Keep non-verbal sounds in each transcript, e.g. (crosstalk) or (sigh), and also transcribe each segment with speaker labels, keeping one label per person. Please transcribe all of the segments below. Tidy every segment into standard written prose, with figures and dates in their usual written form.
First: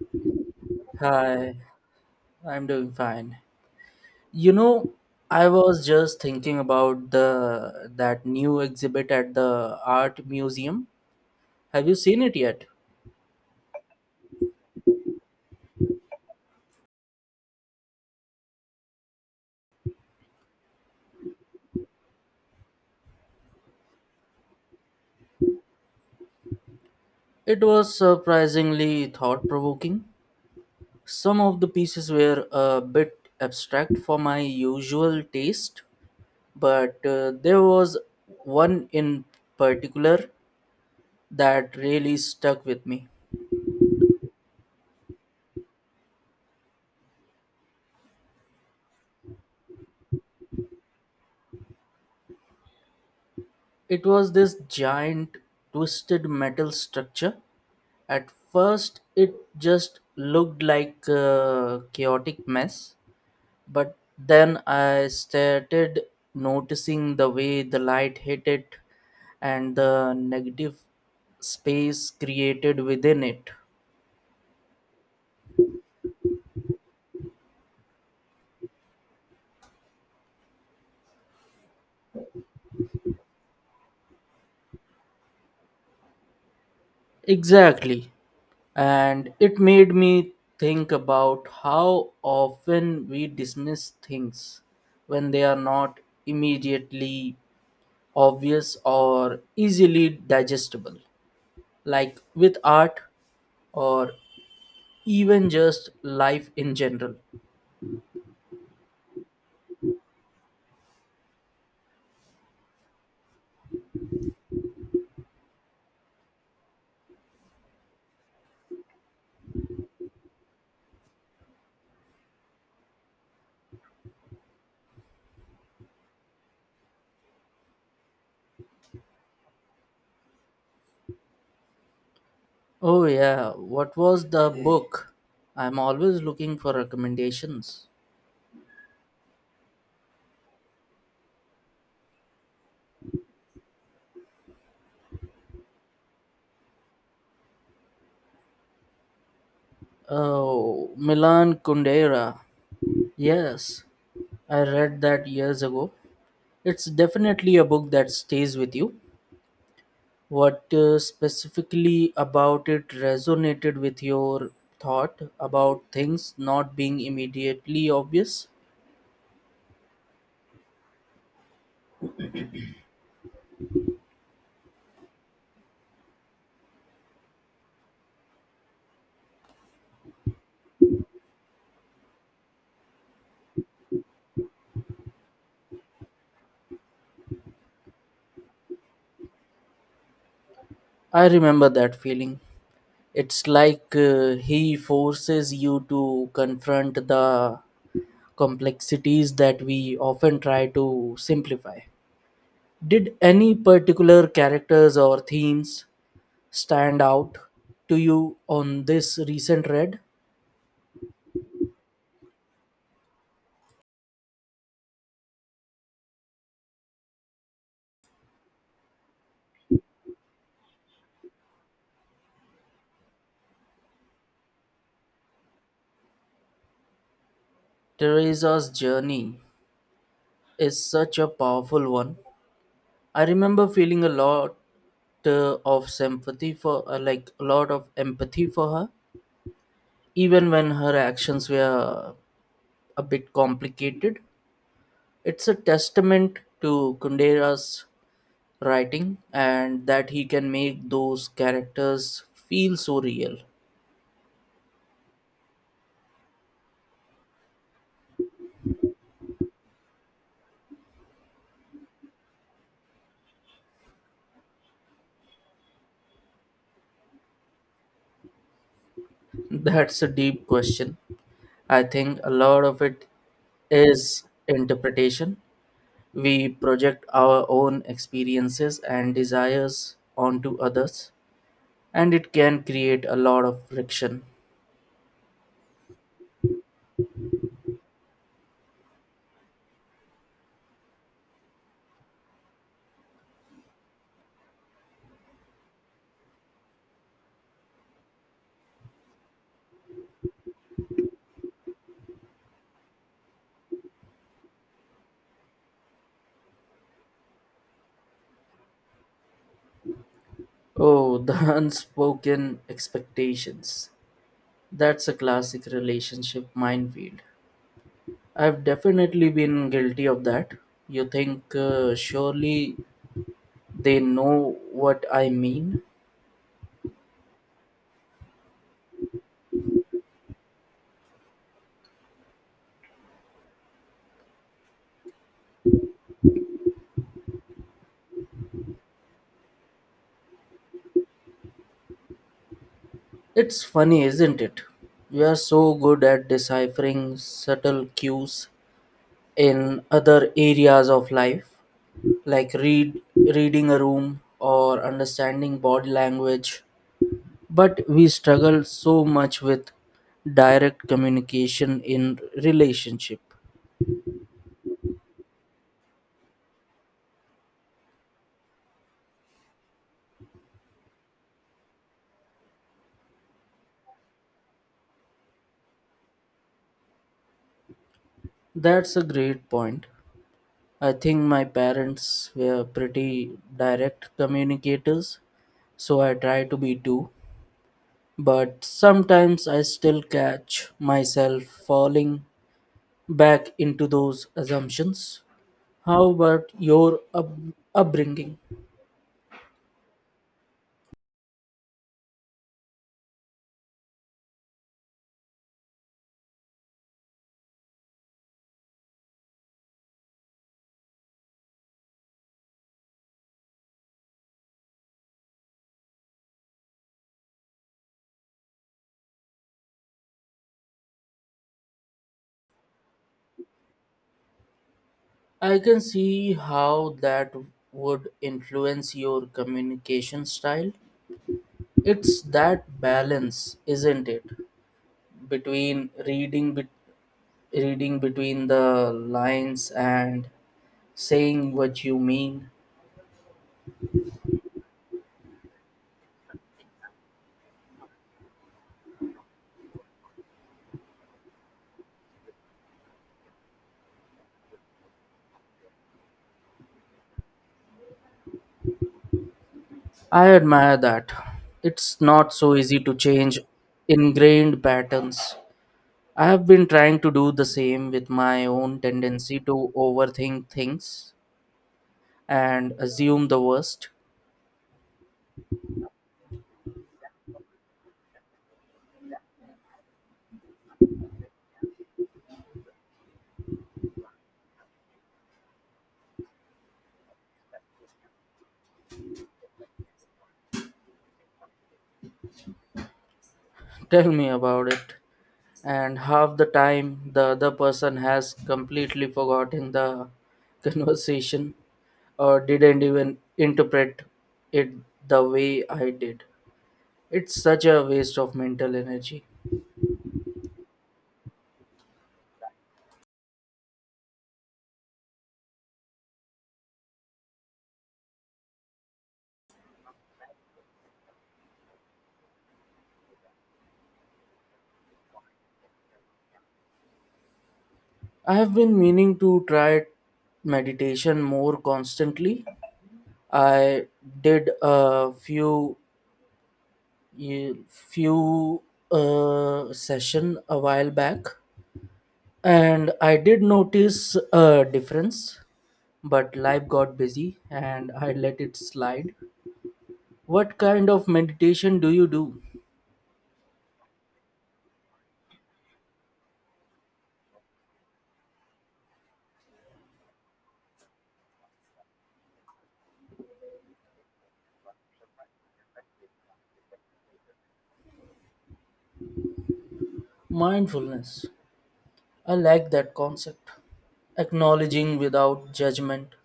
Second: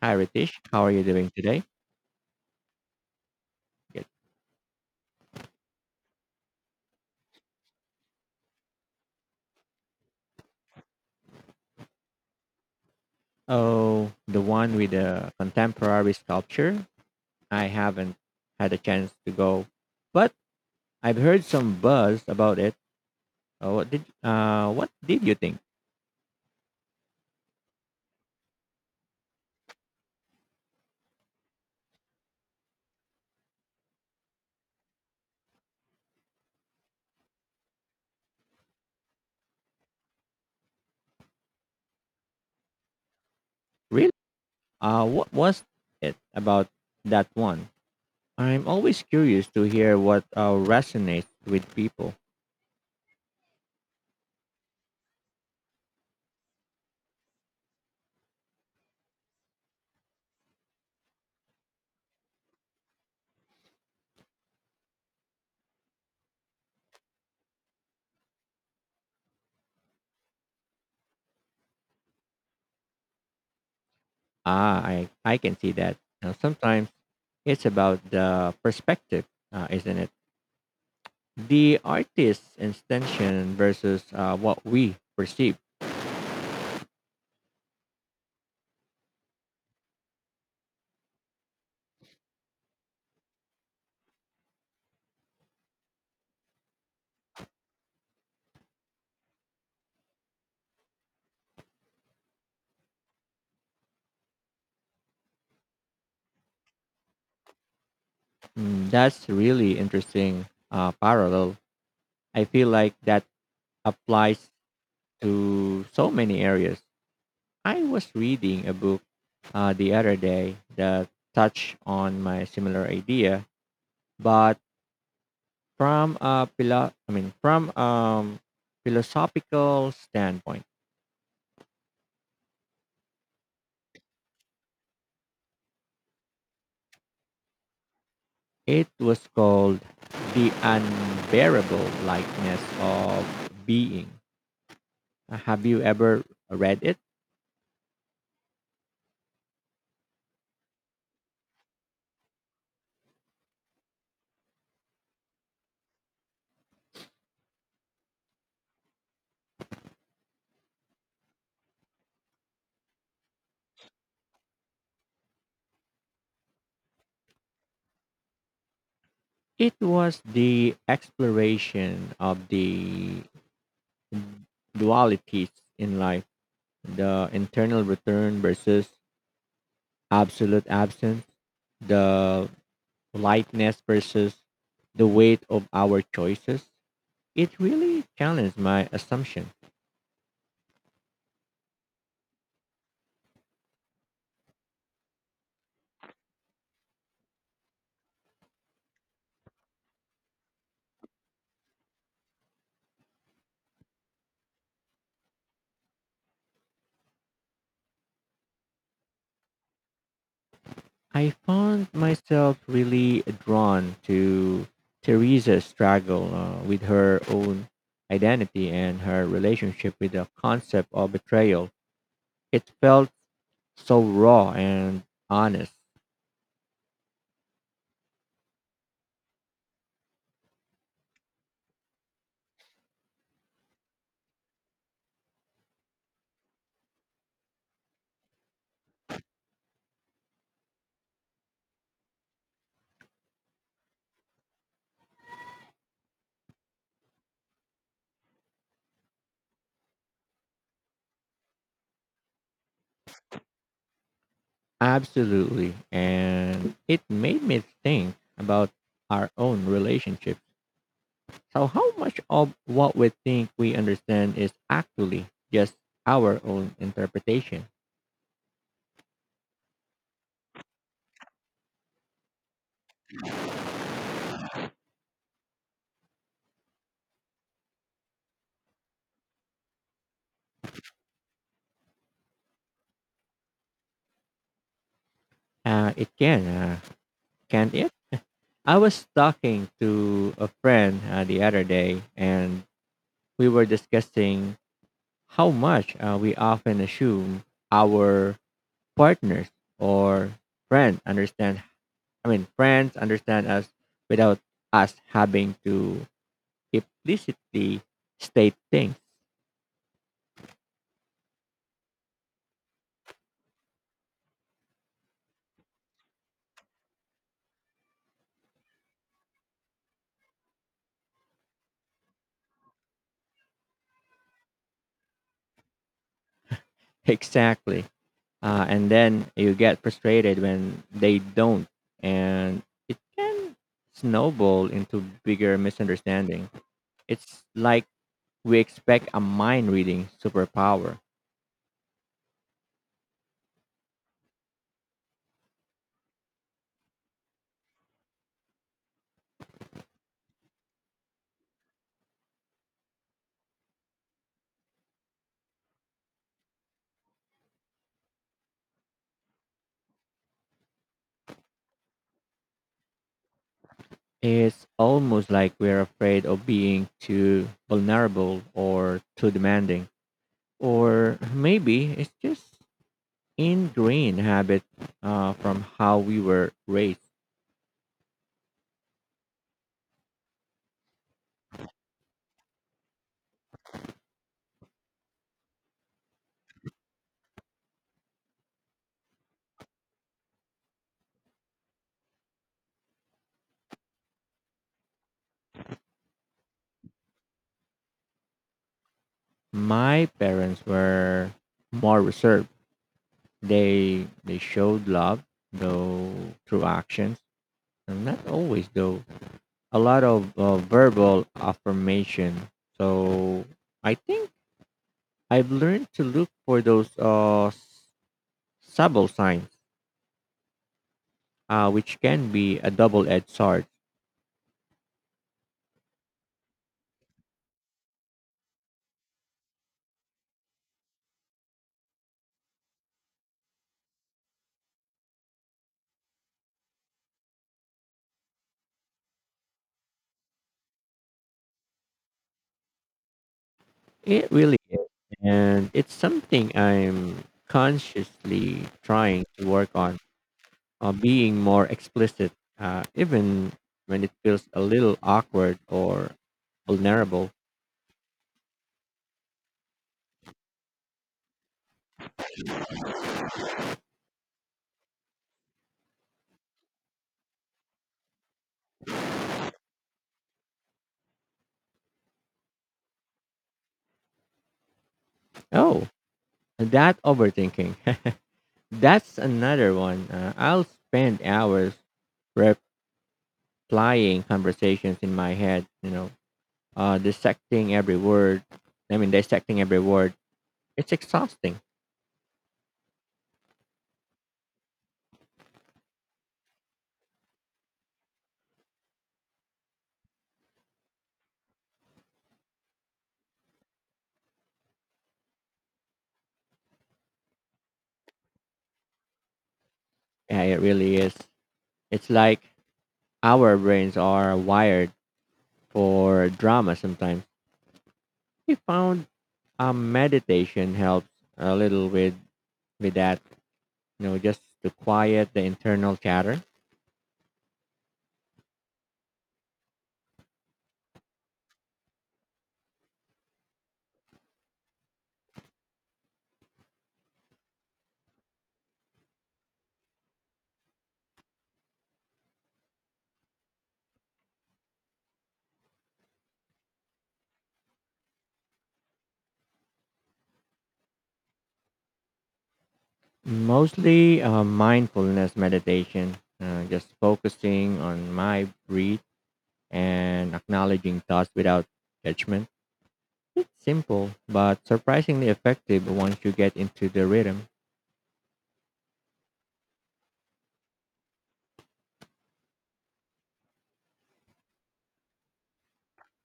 Speaker 1: Hi, Ritesh. How are you doing
Speaker 2: Hi,
Speaker 1: today?
Speaker 2: I'm doing fine.
Speaker 1: Good.
Speaker 2: You know, I was just thinking about the that new exhibit at the art museum. Have you seen it yet?
Speaker 1: Oh, the one with the contemporary sculpture. I haven't had a chance to go, but I've heard some buzz about it. What did you think?
Speaker 2: It was surprisingly thought-provoking. Some of the pieces were a bit abstract for my usual taste, but there was one in particular that really stuck with me.
Speaker 1: Really? What was it about that one? I'm always curious to hear what resonates with people.
Speaker 2: It was this giant twisted metal structure. At first, it just looked like a chaotic mess, but then I started noticing the way the light hit it and the negative space created within it.
Speaker 1: Ah, I can see that. Now, sometimes it's about the perspective, isn't it? The artist's intention versus what we perceive.
Speaker 2: Exactly. And it made me think about how often we dismiss things when they are not immediately obvious or easily digestible, like with art or even just life in general.
Speaker 1: That's really interesting parallel. I feel like that applies to so many areas. I was reading a book the other day that touched on my similar idea, but from a philo- I mean from philosophical standpoint.
Speaker 2: Oh, yeah, what was the book? I'm always looking for recommendations.
Speaker 1: It was called The Unbearable Likeness of Being. Have you ever read it?
Speaker 2: Oh, Milan Kundera. Yes, I read that years ago. It's definitely a book that stays with you. What specifically about it resonated with your thought about things not being immediately obvious?
Speaker 1: It was the exploration of the dualities in life, the internal return versus absolute absence, the lightness versus the weight of our choices. It really challenged my assumption.
Speaker 2: I remember that feeling. It's like he forces you to confront the complexities that we often try to simplify. Did any particular characters or themes stand out to you on this recent read?
Speaker 1: I found myself really drawn to Teresa's struggle with her own identity and her relationship with the concept of betrayal. It felt so raw and honest.
Speaker 2: Teresa's journey is such a powerful one. I remember feeling a lot of sympathy for, like, a lot of empathy for her, even when her actions were a bit complicated. It's a testament to Kundera's writing and that he can make those characters feel so real.
Speaker 1: Absolutely. And it made me think about our own relationships. So how much of what we think we understand is actually just our own interpretation?
Speaker 2: (laughs) That's a deep question. I think a lot of it is interpretation. We project our own experiences and desires onto others, and it can create a lot of friction.
Speaker 1: It can, can't it? I was talking to a friend the other day, and we were discussing how much we often assume our partners or friends understand us without us having to explicitly state things. (laughs)
Speaker 2: Oh, the (laughs) unspoken expectations. That's a classic relationship minefield. I've definitely been guilty of that. You think, surely they know what I mean?
Speaker 1: Exactly. And then you get frustrated when they don't, and it can snowball into bigger misunderstanding. It's like we expect a mind reading superpower.
Speaker 2: It's funny, isn't it? We are so good at deciphering subtle cues in other areas of life, like reading a room or understanding body language, but we struggle so much with direct communication in relationship.
Speaker 1: It's almost like we're afraid of being too vulnerable or too demanding. Or maybe it's just ingrained habit from how we were raised.
Speaker 2: That's a great point. I think my parents were pretty direct communicators, so I try to be too, but sometimes I still catch myself falling back into those assumptions. How about your upbringing?
Speaker 1: My parents were more reserved. They showed love though through actions. And not always though. A lot of verbal affirmation. So I think I've learned to look for those subtle signs, which can be a double-edged sword.
Speaker 2: I can see how that would influence your communication style. It's that balance, isn't it, between reading bet- reading between the lines and saying what you mean.
Speaker 1: It really is, and it's something I'm consciously trying to work on, being more explicit, even when it feels a little awkward or vulnerable.
Speaker 2: I admire that. It's not so easy to change ingrained patterns. I have been trying to do the same with my own tendency to overthink things and assume the worst.
Speaker 1: Oh, and that overthinking. (laughs) That's another one. I'll spend hours replying conversations in my head, dissecting every word. It's exhausting.
Speaker 2: Tell me about it. And half the time the other person has completely forgotten the (laughs) conversation, didn't even interpret it the way I did. It's such a waste of mental energy.
Speaker 1: Yeah, it really is. It's like our brains are wired for drama sometimes. We found meditation helps a little with that. You know, just to quiet the internal chatter.
Speaker 2: I have been meaning to try meditation more constantly. I did few session a while back, and I did notice a difference. But life got busy, and I let it slide. What kind of meditation do you do?
Speaker 1: Mostly mindfulness meditation, just focusing on my breath and acknowledging thoughts without judgment. Simple, but surprisingly effective once you get into the rhythm.
Speaker 2: Mindfulness. I like that concept. Acknowledging without judgment.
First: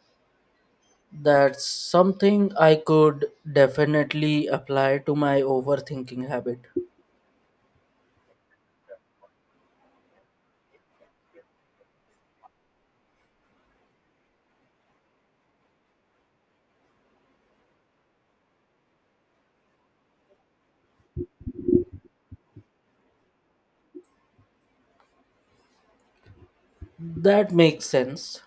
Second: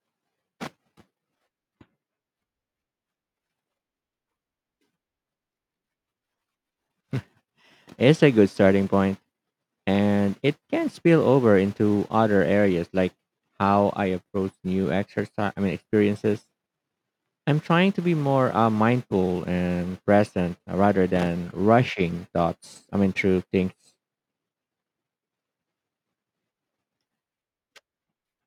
Speaker 2: That's something I could definitely apply to my overthinking habit.
Speaker 1: It's a good starting point, and it can spill over into other areas like how I approach new experiences. I'm trying to be more mindful and present rather than rushing through things.
Speaker 2: That makes sense.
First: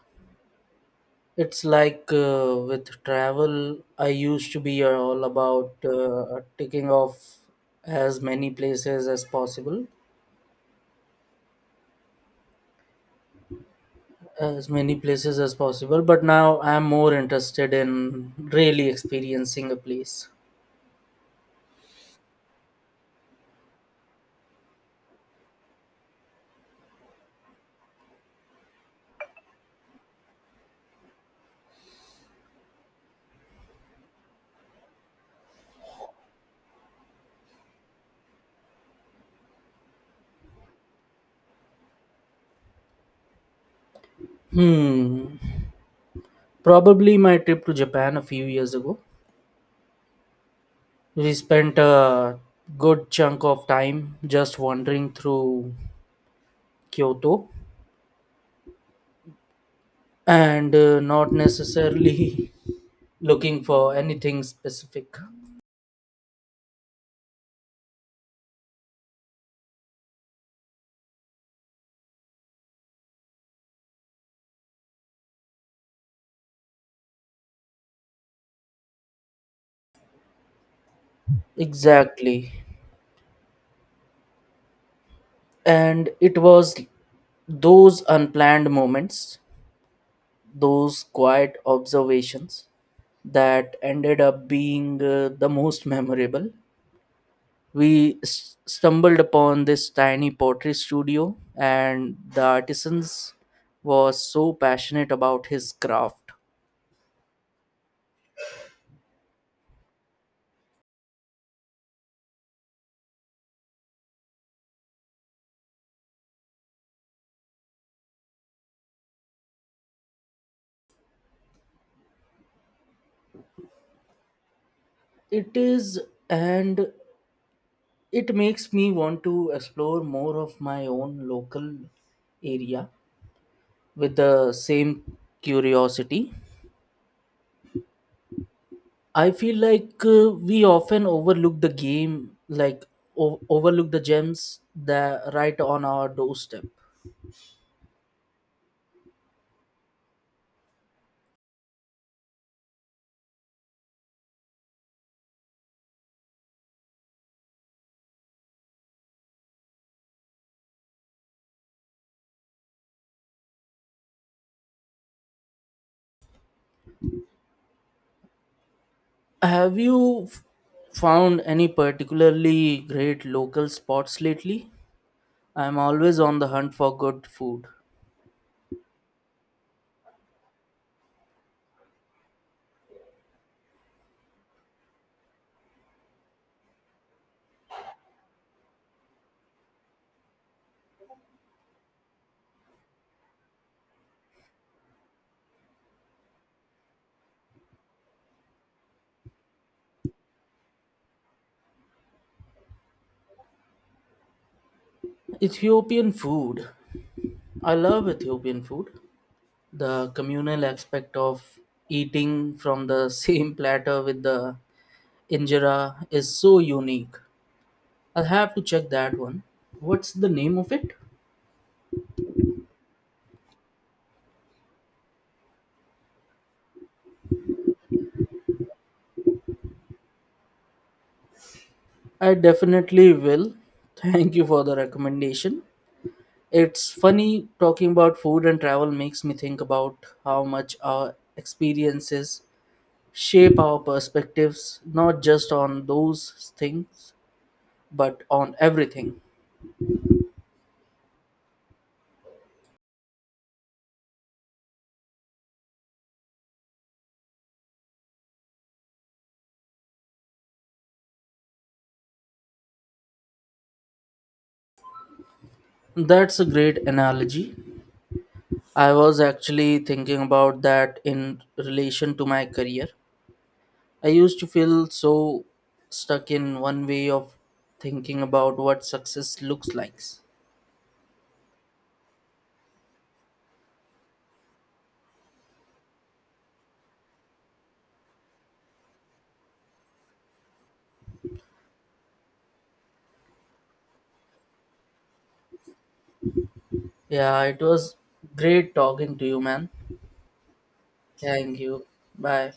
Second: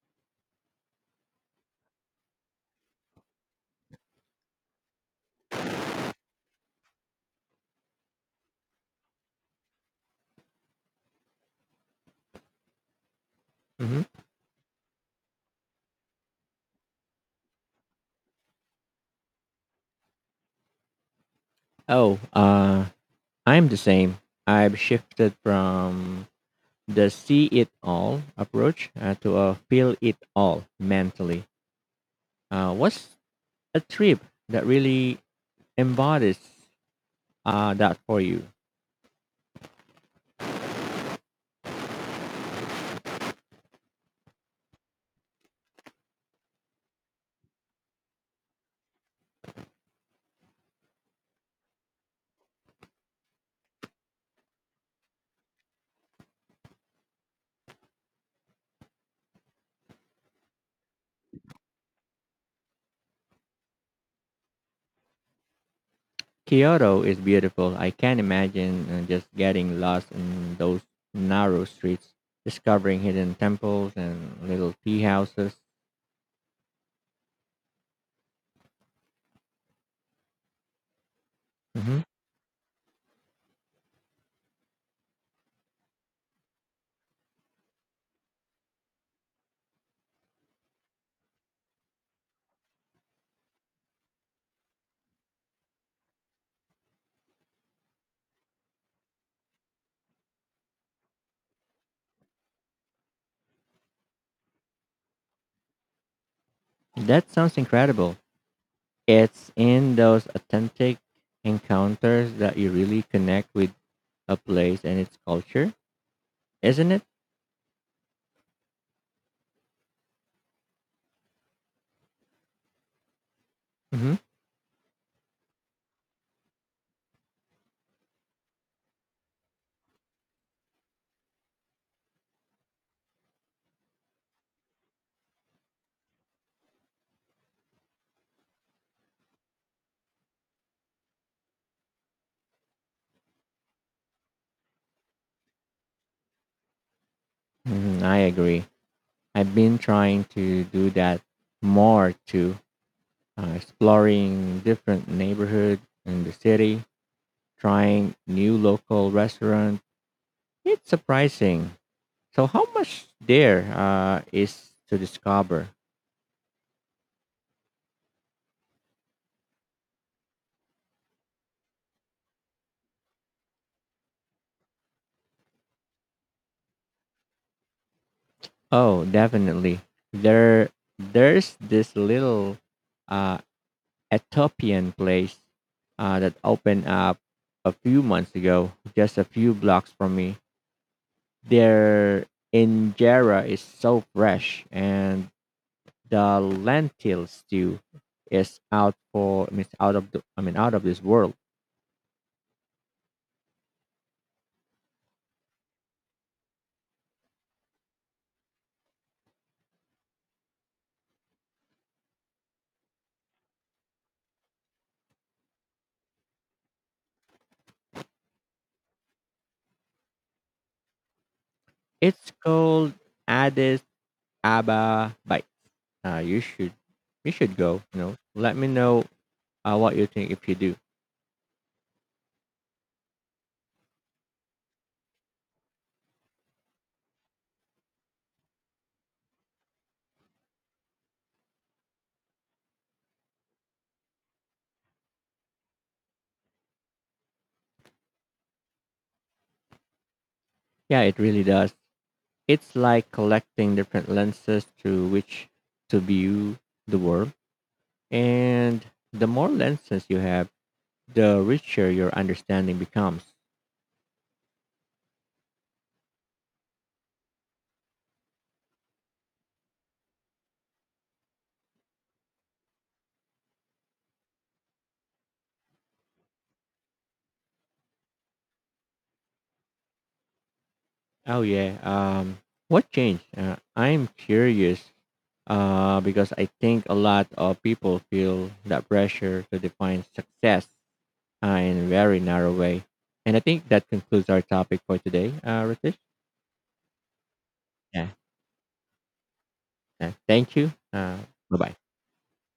Speaker 2: It's like with travel, I used to be all about ticking off as many places as possible,
Speaker 1: Hmm.
Speaker 2: as many places as possible, but now I'm more interested in really experiencing a place.
Speaker 1: Oh, I'm the same. I've shifted from the see it all approach to a feel it all mentally. What's a trip that really embodies that for you.
Speaker 2: Hmm. Probably my trip to Japan a few years ago. We spent a good chunk of time just wandering through Kyoto and not necessarily (laughs) looking for anything specific.
Speaker 1: Kyoto is beautiful. I can imagine just getting lost in those narrow streets, discovering hidden temples and little tea houses. Hmm.
Speaker 2: Exactly. And it was those unplanned moments, those quiet observations that ended up being the most memorable. We stumbled upon this tiny pottery studio and the artisans was so passionate about his craft.
Speaker 1: That sounds incredible. It's in those authentic encounters that you really connect with a place and its culture, isn't it? Hmm.
Speaker 2: It is, and it makes me want to explore more of my own local area with the same curiosity. I feel like we often overlook the game like o- overlook the gems that right on our doorstep.
Speaker 1: Hmm, I agree. I've been trying to do that more too. Exploring different neighborhoods in the city, trying new local restaurants. It's surprising. So how much there is to discover?
Speaker 2: Have you found any particularly great local spots lately? I'm always on the hunt for good food.
Speaker 1: Oh, definitely. There, there's this little uh, Ethiopian place that opened up a few months ago, just a few blocks from me. Their injera is so fresh and the lentil stew is out for I mean, it's out of the I mean out of this world.
Speaker 2: Ethiopian food. I love Ethiopian food. The communal aspect of eating from the (laughs) same platter with the injera is so unique. I'll have to check that one. What's the name of it?
Speaker 1: It's called Addis Ababa Bite. Uh, you should you should go. You know, let me know what you think if you do.
Speaker 2: I definitely will. Thank you for the recommendation. It's funny, talking about food and travel makes me think about how much our experiences shape our perspectives, not just on those things, but on everything.
Speaker 1: Yeah, it really does. It's like collecting different lenses through which to view the world, and the more lenses you have, the richer your understanding becomes.
Speaker 2: That's a great analogy. I was actually thinking about that in relation to my career. I used to feel so stuck in one way of thinking about what success looks like.
Speaker 1: Oh yeah. What changed? I'm curious because I think a lot of people feel that pressure to define success in a very narrow way. And I think that concludes our topic for today, Ritesh.
Speaker 2: Yeah, it was
Speaker 1: Yeah.
Speaker 2: great talking to you, man.
Speaker 1: Yeah, thank you. Bye
Speaker 2: Thank
Speaker 1: bye.
Speaker 2: you. Bye.